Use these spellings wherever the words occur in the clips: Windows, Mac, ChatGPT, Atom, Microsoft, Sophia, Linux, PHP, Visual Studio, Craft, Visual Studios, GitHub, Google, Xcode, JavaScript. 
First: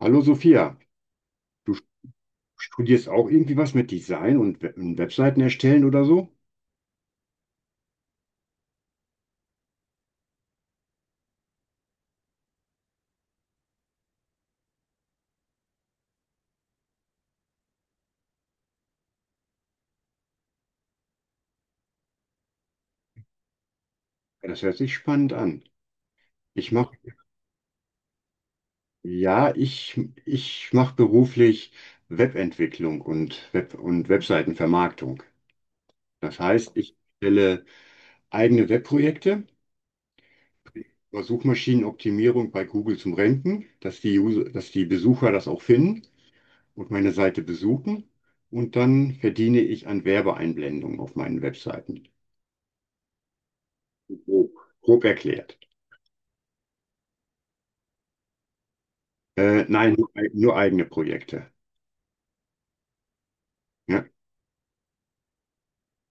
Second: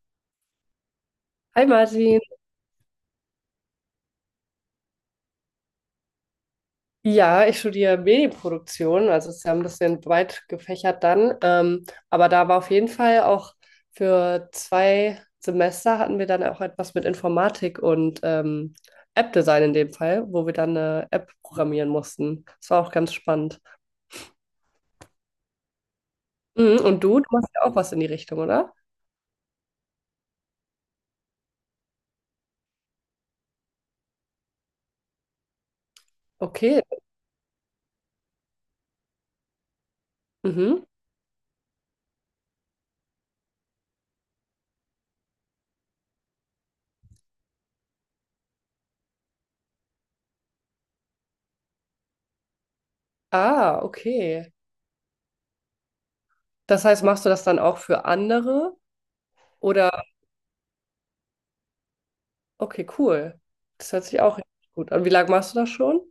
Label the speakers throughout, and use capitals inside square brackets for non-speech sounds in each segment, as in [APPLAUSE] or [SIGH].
Speaker 1: Hallo Sophia,
Speaker 2: Hi
Speaker 1: du
Speaker 2: Martin.
Speaker 1: studierst auch irgendwie was mit Design und und Webseiten erstellen oder so?
Speaker 2: Ja, ich studiere Medienproduktion, also es ist ja ein bisschen breit gefächert dann. Aber da war auf jeden Fall auch für zwei Semester hatten wir dann auch etwas mit Informatik und App-Design in dem Fall, wo wir dann eine App programmieren mussten. Das war auch ganz spannend.
Speaker 1: Ja, das hört sich spannend an. Ich
Speaker 2: Mhm,
Speaker 1: mache,
Speaker 2: und du machst ja auch was in die Richtung, oder?
Speaker 1: ja, ich, ich mache beruflich Webentwicklung und Webseitenvermarktung. Das heißt,
Speaker 2: Okay.
Speaker 1: ich stelle eigene Webprojekte
Speaker 2: Mhm.
Speaker 1: über Suchmaschinenoptimierung bei Google zum Ranken, dass die Besucher das auch finden und meine Seite besuchen. Und dann verdiene ich an Werbeeinblendungen auf meinen Webseiten.
Speaker 2: Ah,
Speaker 1: Grob,
Speaker 2: okay.
Speaker 1: grob erklärt.
Speaker 2: Das heißt, machst du das dann auch für andere? Oder,
Speaker 1: Nein, nur eigene Projekte.
Speaker 2: okay, cool. Das
Speaker 1: Ja.
Speaker 2: hört sich auch richtig gut an. Wie lange machst du das schon?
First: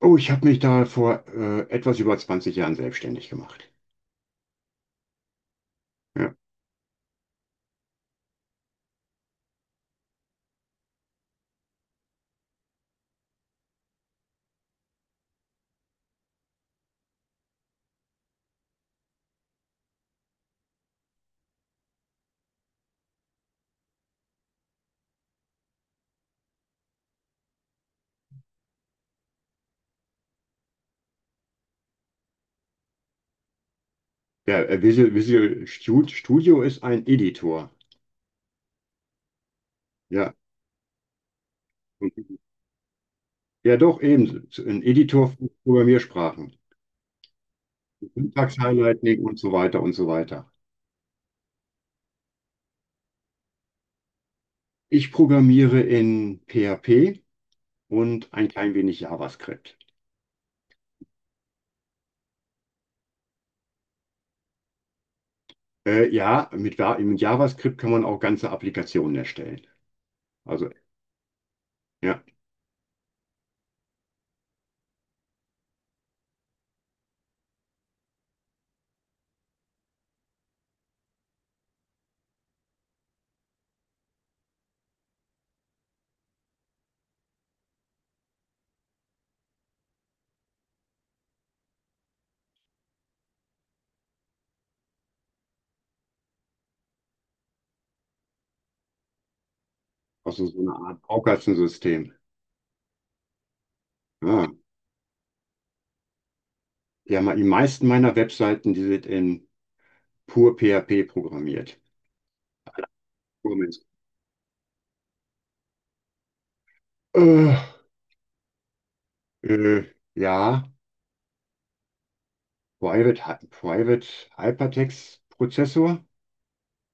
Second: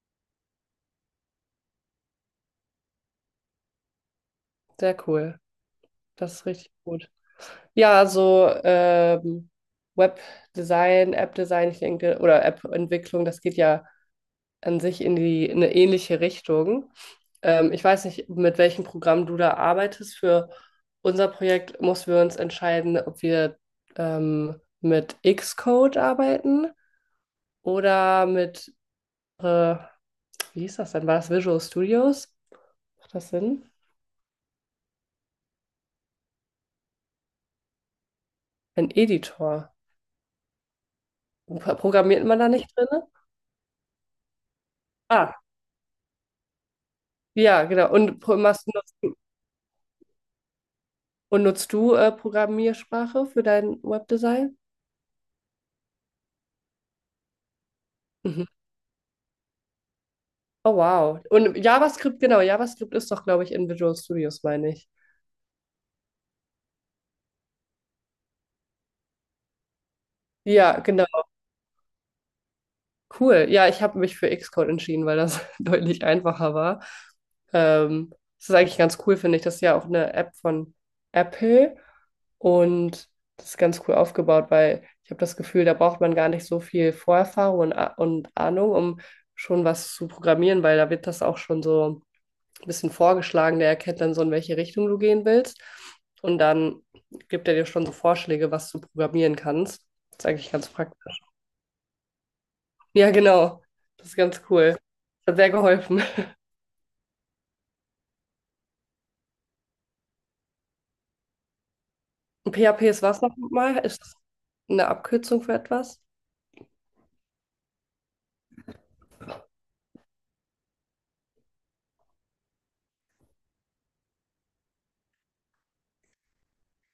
Speaker 1: Oh, ich habe mich da vor etwas über 20 Jahren selbstständig gemacht.
Speaker 2: Sehr cool.
Speaker 1: Ja.
Speaker 2: Das ist richtig gut. Ja, also Webdesign, App-Design, ich denke, oder App-Entwicklung, das geht ja an sich in in eine ähnliche Richtung. Ich weiß nicht, mit welchem Programm du da arbeitest. Für unser Projekt mussten wir uns entscheiden, ob wir mit Xcode arbeiten oder mit, äh, wie hieß das denn? War das Visual Studios? Macht das Sinn?
Speaker 1: Studio ist ein Editor.
Speaker 2: Ein Editor.
Speaker 1: Ja.
Speaker 2: Programmiert man da nicht drin?
Speaker 1: Ja, doch, eben. Ein Editor
Speaker 2: Ah,
Speaker 1: für Programmiersprachen.
Speaker 2: ja, genau. Und machst, nutzt,
Speaker 1: Syntax-Highlighting und so weiter und so weiter.
Speaker 2: und nutzt du Programmiersprache für dein Webdesign?
Speaker 1: Ich programmiere in PHP und
Speaker 2: Mhm.
Speaker 1: ein klein wenig JavaScript.
Speaker 2: Oh, wow. Und JavaScript, genau. JavaScript ist doch, glaube ich, in Visual Studios, meine ich.
Speaker 1: Mit JavaScript kann man auch ganze Applikationen erstellen. Also,
Speaker 2: Ja, genau.
Speaker 1: ja,
Speaker 2: Cool. Ja, ich habe mich für Xcode entschieden, weil das [LAUGHS] deutlich einfacher war. Ähm, Das ist eigentlich ganz cool, finde ich. Das ist ja auch eine App von Apple und das ist ganz cool aufgebaut, weil ich habe das Gefühl, da braucht man gar nicht so viel Vorerfahrung und Ahnung, um schon was zu programmieren, weil da wird das auch schon so ein bisschen vorgeschlagen. Der erkennt dann so, in welche Richtung du gehen willst. Und dann gibt er dir schon so Vorschläge, was du programmieren kannst. Das ist
Speaker 1: also
Speaker 2: eigentlich
Speaker 1: so
Speaker 2: ganz
Speaker 1: eine Art
Speaker 2: praktisch.
Speaker 1: Baukastensystem.
Speaker 2: Ja, genau. Das ist ganz
Speaker 1: Ah,
Speaker 2: cool. Das hat sehr geholfen.
Speaker 1: ja, die meisten meiner Webseiten, die sind in pur PHP programmiert.
Speaker 2: Und PHP ist was
Speaker 1: Pur
Speaker 2: nochmal?
Speaker 1: Mensch.
Speaker 2: Ist das eine Abkürzung für etwas?
Speaker 1: Äh, äh, ja, Private Hypertext Prozessor,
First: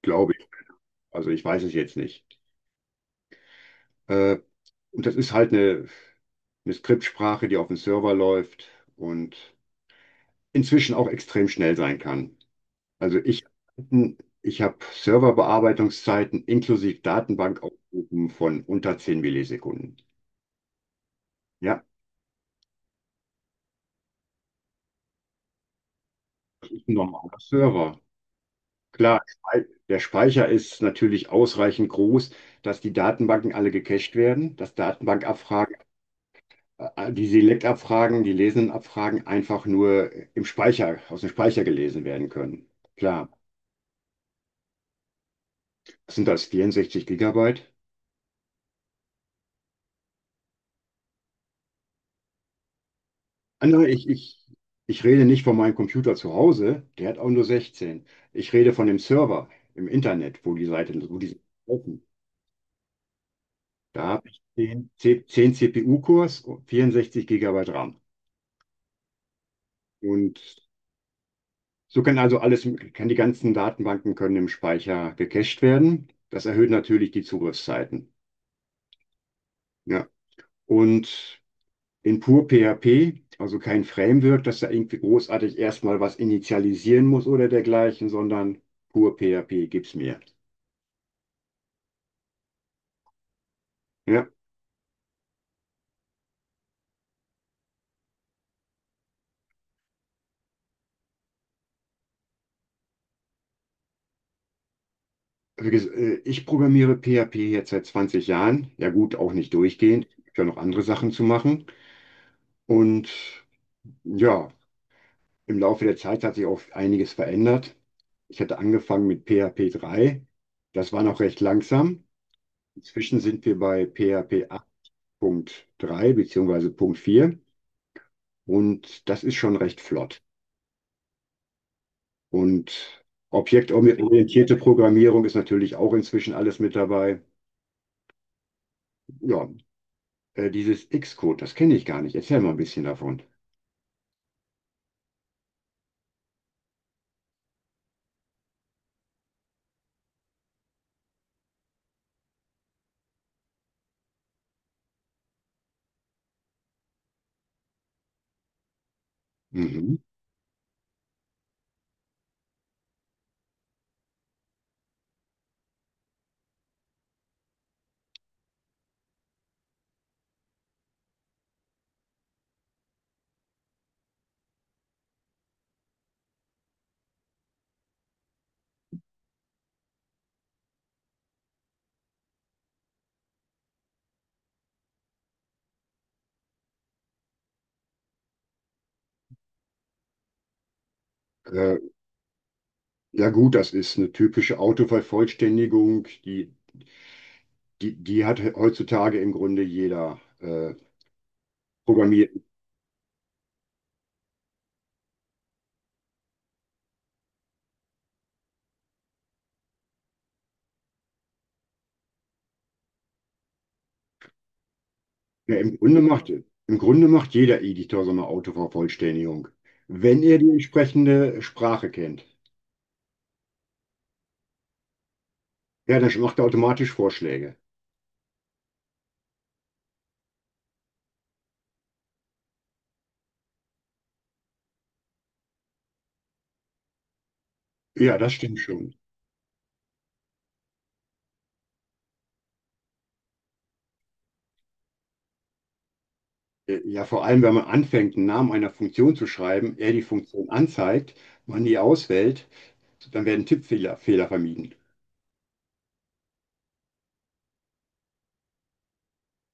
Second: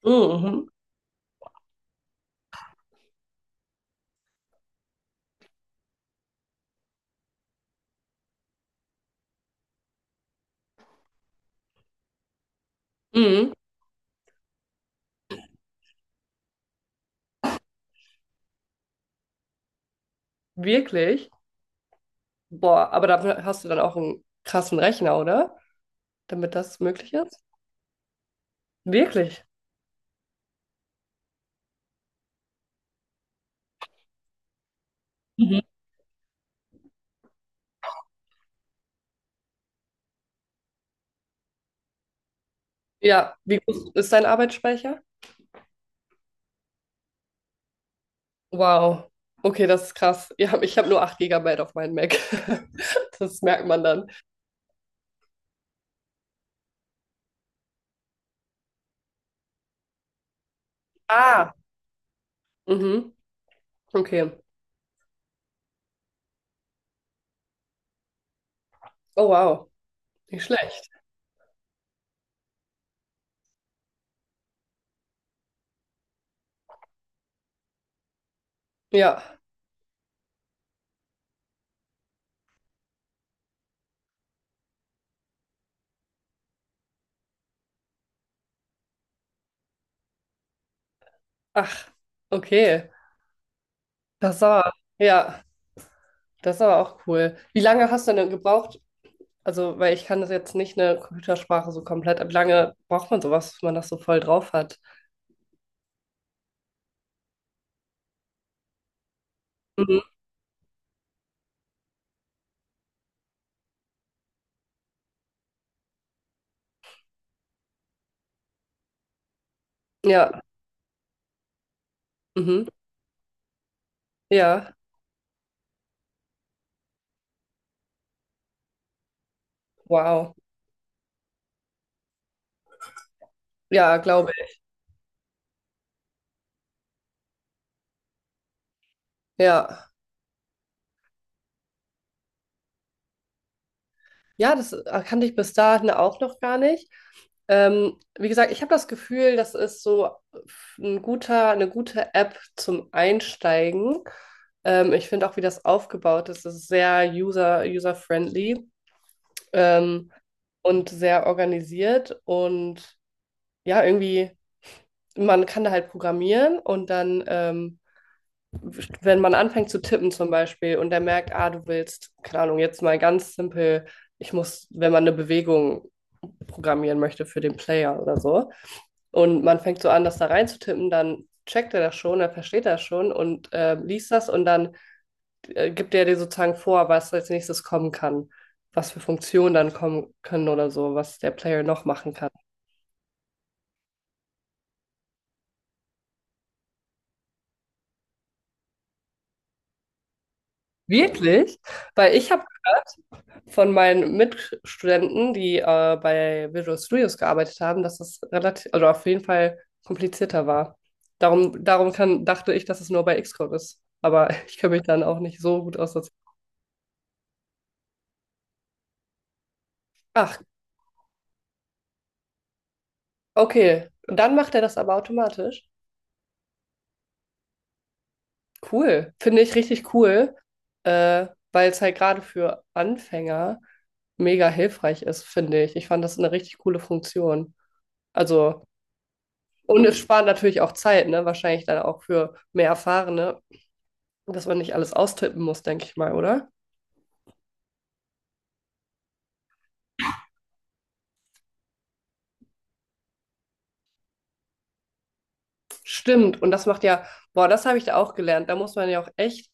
Speaker 1: glaube ich.
Speaker 2: Mhm.
Speaker 1: Also ich weiß es jetzt nicht. Äh, und das ist eine Skriptsprache, die auf dem Server läuft und inzwischen auch extrem schnell sein kann. Also ich,
Speaker 2: Mhm.
Speaker 1: Ich habe Serverbearbeitungszeiten inklusive Datenbankaufrufen von unter 10 Millisekunden.
Speaker 2: Wirklich?
Speaker 1: Ja,
Speaker 2: Boah, aber dafür hast du dann auch einen krassen Rechner, oder? Damit
Speaker 1: das
Speaker 2: das
Speaker 1: ist ein
Speaker 2: möglich
Speaker 1: normaler
Speaker 2: ist?
Speaker 1: Server. Klar,
Speaker 2: Wirklich?
Speaker 1: Der Speicher ist natürlich ausreichend groß, dass die Datenbanken alle gecached werden, dass
Speaker 2: Mhm.
Speaker 1: Die Select-Abfragen, die lesenden Abfragen einfach nur aus dem Speicher gelesen werden können. Klar,
Speaker 2: Ja, wie groß ist dein Arbeitsspeicher?
Speaker 1: sind das 64 Gigabyte?
Speaker 2: Wow. Okay, das ist krass. Ja, ich habe nur 8 Gigabyte auf meinem Mac. [LAUGHS] Das
Speaker 1: Ah,
Speaker 2: merkt man
Speaker 1: nein, ich,
Speaker 2: dann.
Speaker 1: ich, ich rede nicht von meinem Computer zu Hause, der hat auch nur 16. Ich rede von dem Server im Internet, wo die
Speaker 2: Ah.
Speaker 1: laufen.
Speaker 2: Mhm.
Speaker 1: Da habe
Speaker 2: Okay.
Speaker 1: ich 10 CPU-Cores, 64 Gigabyte RAM.
Speaker 2: Oh, wow.
Speaker 1: Und
Speaker 2: Nicht schlecht.
Speaker 1: so kann kann die ganzen Datenbanken können im Speicher gecached werden. Das erhöht natürlich die Zugriffszeiten.
Speaker 2: Ja.
Speaker 1: Ja. Und in pur PHP, also kein Framework, dass da irgendwie großartig erstmal was initialisieren muss oder dergleichen, sondern pur PHP gibt's mir.
Speaker 2: Ach, okay.
Speaker 1: Ja.
Speaker 2: Das ist aber, ja, das ist aber auch cool. Wie lange hast du denn gebraucht? Also, weil ich kann das jetzt nicht eine Computersprache so komplett, aber wie lange braucht man sowas, wenn man das so voll drauf hat?
Speaker 1: Ich programmiere PHP jetzt seit 20 Jahren. Ja gut, auch nicht
Speaker 2: Mhm.
Speaker 1: durchgehend. Ich habe ja noch andere Sachen zu machen. Und ja, im Laufe der Zeit hat sich auch einiges verändert. Ich hatte angefangen mit PHP 3.
Speaker 2: Ja,
Speaker 1: Das war noch recht langsam.
Speaker 2: mhm.
Speaker 1: Inzwischen sind wir bei PHP
Speaker 2: Ja,
Speaker 1: 8.3 bzw. Punkt 4 und das ist schon recht flott.
Speaker 2: wow.
Speaker 1: Und
Speaker 2: Ja, glaube
Speaker 1: objektorientierte
Speaker 2: ich.
Speaker 1: Programmierung ist natürlich auch inzwischen alles mit dabei. Ja,
Speaker 2: Ja.
Speaker 1: dieses Xcode, das kenne ich gar nicht. Erzähl mal ein bisschen davon.
Speaker 2: Ja, das kannte ich bis dahin auch noch gar nicht. Wie gesagt, ich habe das Gefühl, das ist so ein guter, eine gute App zum Einsteigen. Ich finde auch, wie das aufgebaut ist, das ist sehr user-friendly.
Speaker 1: Mhm.
Speaker 2: ähm, und sehr organisiert und ja, irgendwie, man kann da halt programmieren und dann, wenn man anfängt zu tippen zum Beispiel und der merkt, ah, du willst, keine Ahnung, jetzt mal ganz simpel, ich muss, wenn man eine Bewegung programmieren möchte für den Player oder so und man fängt so an, das da reinzutippen, dann checkt er das schon, er versteht das schon und liest das und dann gibt der dir sozusagen vor, was als nächstes kommen kann, was für Funktionen dann kommen können oder so, was der Player
Speaker 1: Äh,
Speaker 2: noch machen kann.
Speaker 1: ja gut, das ist eine typische Autovervollständigung, die die hat heutzutage im Grunde jeder
Speaker 2: Wirklich? Weil ich
Speaker 1: programmiert.
Speaker 2: habe gehört von meinen Mitstudenten, die bei Visual Studios gearbeitet haben, dass es relativ, also auf jeden Fall komplizierter war. Darum kann, dachte ich, dass es nur bei Xcode ist. Aber [LAUGHS] ich kenne mich dann auch nicht
Speaker 1: Ja,
Speaker 2: so gut aus. Dass...
Speaker 1: Im Grunde macht jeder Editor so eine Autovervollständigung. Wenn er
Speaker 2: Ach,
Speaker 1: die entsprechende Sprache kennt,
Speaker 2: okay. Und dann macht er das aber automatisch.
Speaker 1: ja, dann macht er automatisch Vorschläge.
Speaker 2: Cool, finde ich richtig cool, äh, weil es halt gerade für Anfänger mega hilfreich ist, finde ich. Ich fand das eine richtig coole Funktion.
Speaker 1: Ja, das stimmt
Speaker 2: Also,
Speaker 1: schon.
Speaker 2: und es spart natürlich auch Zeit, ne? Wahrscheinlich dann auch für mehr Erfahrene, dass man nicht alles austippen muss, denke ich mal, oder?
Speaker 1: Ja, vor allem, wenn man anfängt, einen Namen einer Funktion zu schreiben, er die Funktion anzeigt, man die auswählt, dann werden Tippfehler Fehler vermieden.
Speaker 2: Stimmt, und das macht ja, boah, das habe ich da auch gelernt. Da muss man ja auch echt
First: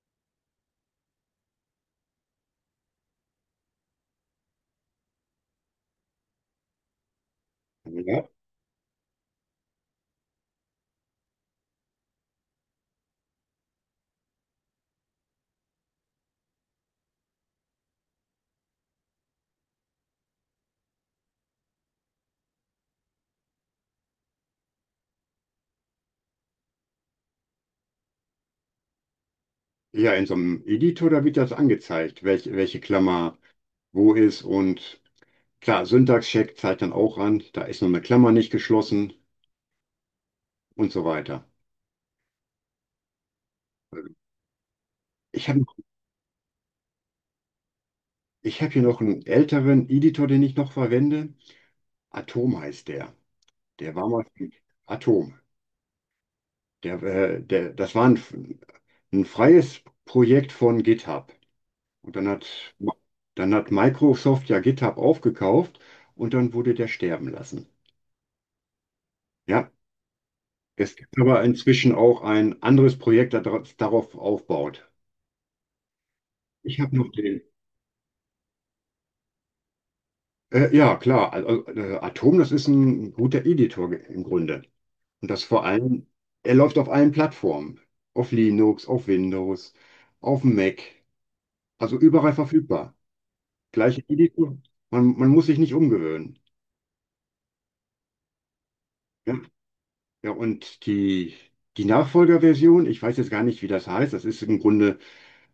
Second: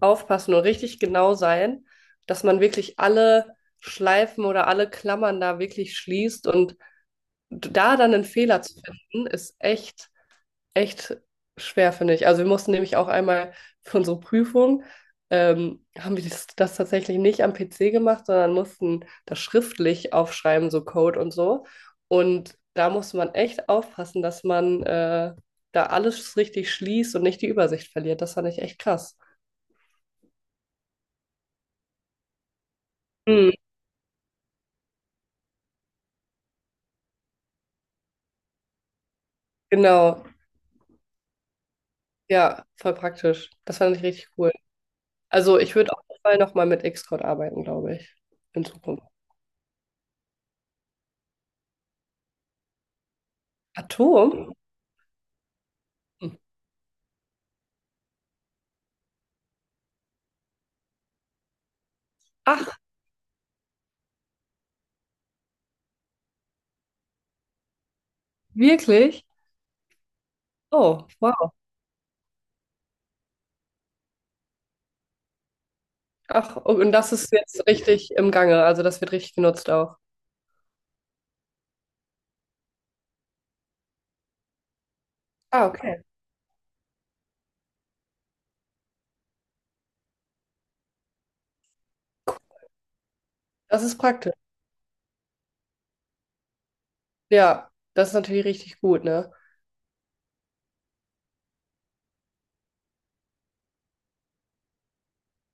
Speaker 2: aufpassen und richtig genau sein, dass man wirklich alle Schleifen oder alle Klammern da wirklich schließt und da dann einen
Speaker 1: Ja.
Speaker 2: Fehler zu finden, ist echt, echt schwer, finde ich. Also wir mussten nämlich auch einmal für unsere Prüfung, haben wir das tatsächlich nicht am PC gemacht, sondern mussten das schriftlich aufschreiben, so Code und so. Und da musste man echt aufpassen, dass man da alles richtig schließt und nicht die Übersicht verliert. Das fand ich echt krass.
Speaker 1: Ja, in so einem Editor, da wird das angezeigt, welche Klammer
Speaker 2: Hm,
Speaker 1: wo ist und klar, Syntax-Check zeigt dann auch an, da ist noch eine Klammer nicht geschlossen
Speaker 2: genau,
Speaker 1: und so weiter.
Speaker 2: ja, voll praktisch. Das fand ich richtig cool.
Speaker 1: Ich
Speaker 2: Also
Speaker 1: habe
Speaker 2: ich würde auf jeden Fall nochmal mit Xcode arbeiten, glaube ich,
Speaker 1: Ich
Speaker 2: in
Speaker 1: hab hier noch
Speaker 2: Zukunft.
Speaker 1: einen älteren Editor, den ich noch verwende. Atom heißt der. Der war mal
Speaker 2: Atom?
Speaker 1: Atom. Das war ein freies Projekt von GitHub. Und dann
Speaker 2: Ach,
Speaker 1: hat, Dann hat Microsoft ja GitHub aufgekauft und dann wurde der sterben lassen.
Speaker 2: wirklich?
Speaker 1: Ja, es
Speaker 2: Oh,
Speaker 1: gibt aber
Speaker 2: wow.
Speaker 1: inzwischen auch ein anderes Projekt, das darauf aufbaut.
Speaker 2: Ach,
Speaker 1: Ich
Speaker 2: und
Speaker 1: habe noch
Speaker 2: das ist
Speaker 1: den.
Speaker 2: jetzt richtig im Gange, also das wird richtig genutzt auch.
Speaker 1: Ja, klar. Also, Atom, das ist ein guter Editor im Grunde. Und das vor
Speaker 2: Ah, okay.
Speaker 1: allem, er läuft auf allen Plattformen. Auf Linux, auf Windows, auf dem Mac. Also überall verfügbar.
Speaker 2: Das ist
Speaker 1: Gleiche
Speaker 2: praktisch.
Speaker 1: Editor. Man muss sich nicht umgewöhnen.
Speaker 2: Ja, das ist natürlich richtig gut, ne?
Speaker 1: Ja, ja und die Nachfolgerversion, ich weiß jetzt gar nicht, wie das heißt. Das ist im Grunde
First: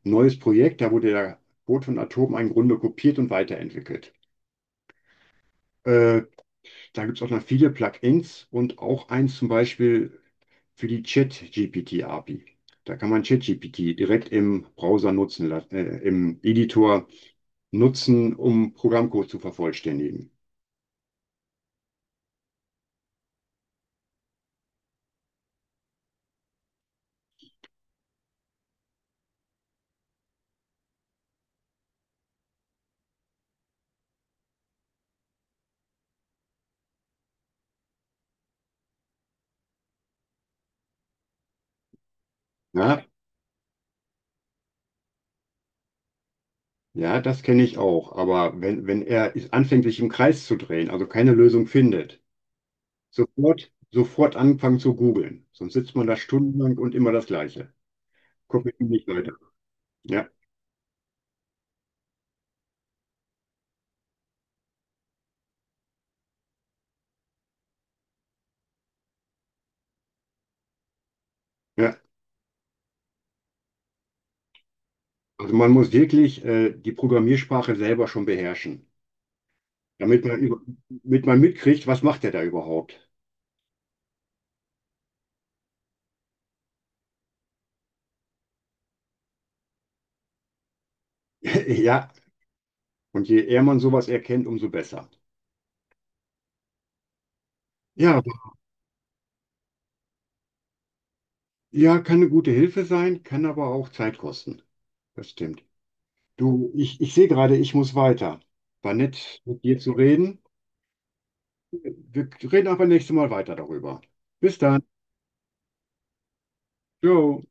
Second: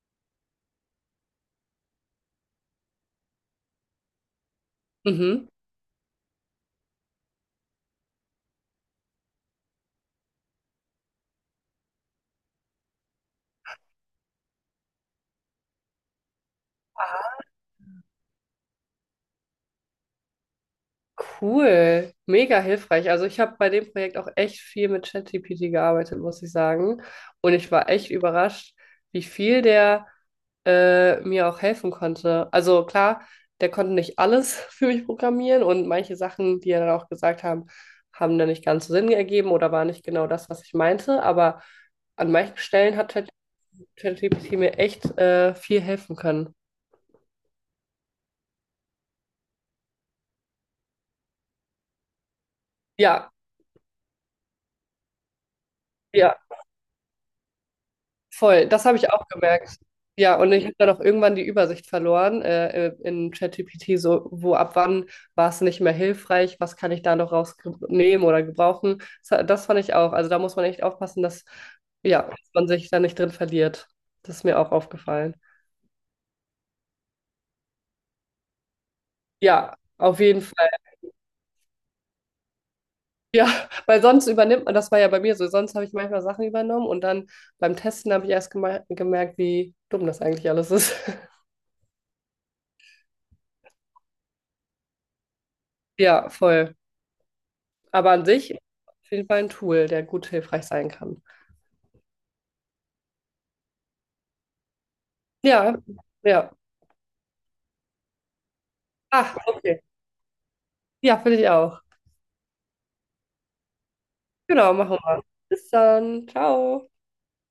Speaker 1: ein neues Projekt. Da wurde der Code von Atom im Grunde kopiert und weiterentwickelt.
Speaker 2: Mhm.
Speaker 1: Äh, Da gibt es auch noch viele Plugins und auch eins zum Beispiel für die Chat-GPT-API. Da kann man ChatGPT direkt im Browser nutzen, im Editor nutzen, um Programmcode zu vervollständigen.
Speaker 2: Cool, mega hilfreich. Also ich habe bei dem Projekt auch echt viel mit ChatGPT gearbeitet, muss ich sagen. Und ich war echt überrascht, wie viel der mir auch helfen konnte. Also klar, der konnte nicht alles [LAUGHS] für mich programmieren und manche Sachen, die er dann auch gesagt haben, haben dann nicht ganz so Sinn ergeben oder waren nicht genau das, was ich meinte. Aber an manchen Stellen
Speaker 1: Ja,
Speaker 2: hat ChatGPT mir echt viel helfen können.
Speaker 1: ja, das kenne ich auch. Aber wenn er anfängt, sich im Kreis zu drehen, also keine Lösung findet,
Speaker 2: Ja,
Speaker 1: sofort anfangen zu googeln. Sonst sitzt man da
Speaker 2: ja.
Speaker 1: stundenlang und immer das Gleiche. Kommt
Speaker 2: Voll,
Speaker 1: mit
Speaker 2: das
Speaker 1: ihm
Speaker 2: habe
Speaker 1: nicht
Speaker 2: ich auch
Speaker 1: weiter.
Speaker 2: gemerkt.
Speaker 1: Ja,
Speaker 2: Ja, und ich habe dann auch irgendwann die Übersicht verloren in ChatGPT, so wo ab wann war es nicht mehr hilfreich, was kann ich da noch rausnehmen oder gebrauchen. Das fand ich auch. Also da muss man echt aufpassen, dass,
Speaker 1: ja.
Speaker 2: ja, dass man sich da nicht drin verliert. Das ist mir auch aufgefallen.
Speaker 1: Also man muss wirklich die Programmiersprache selber schon beherrschen,
Speaker 2: Ja, auf
Speaker 1: damit man,
Speaker 2: jeden
Speaker 1: über,
Speaker 2: Fall.
Speaker 1: damit man mitkriegt, was macht er da überhaupt.
Speaker 2: Ja, [LAUGHS] weil sonst übernimmt man, das war ja bei mir so, sonst habe ich manchmal Sachen übernommen und dann beim Testen habe ich erst gemerkt, wie dumm das eigentlich alles ist. [LAUGHS]
Speaker 1: Ja, und je eher man sowas erkennt, umso besser.
Speaker 2: Ja, voll. Aber
Speaker 1: Ja,
Speaker 2: an sich auf jeden Fall ein Tool, der gut hilfreich sein kann.
Speaker 1: ja, kann eine gute Hilfe sein, kann aber auch Zeit kosten. Das stimmt.
Speaker 2: Ja, ja.
Speaker 1: Du, ich sehe gerade, ich muss weiter. War
Speaker 2: Ach,
Speaker 1: nett, mit dir
Speaker 2: okay.
Speaker 1: zu reden.
Speaker 2: Ja, finde ich auch.
Speaker 1: Wir reden aber nächstes Mal weiter darüber. Bis
Speaker 2: Genau,
Speaker 1: dann.
Speaker 2: machen wir. Bis dann. Ciao.
Speaker 1: Ciao.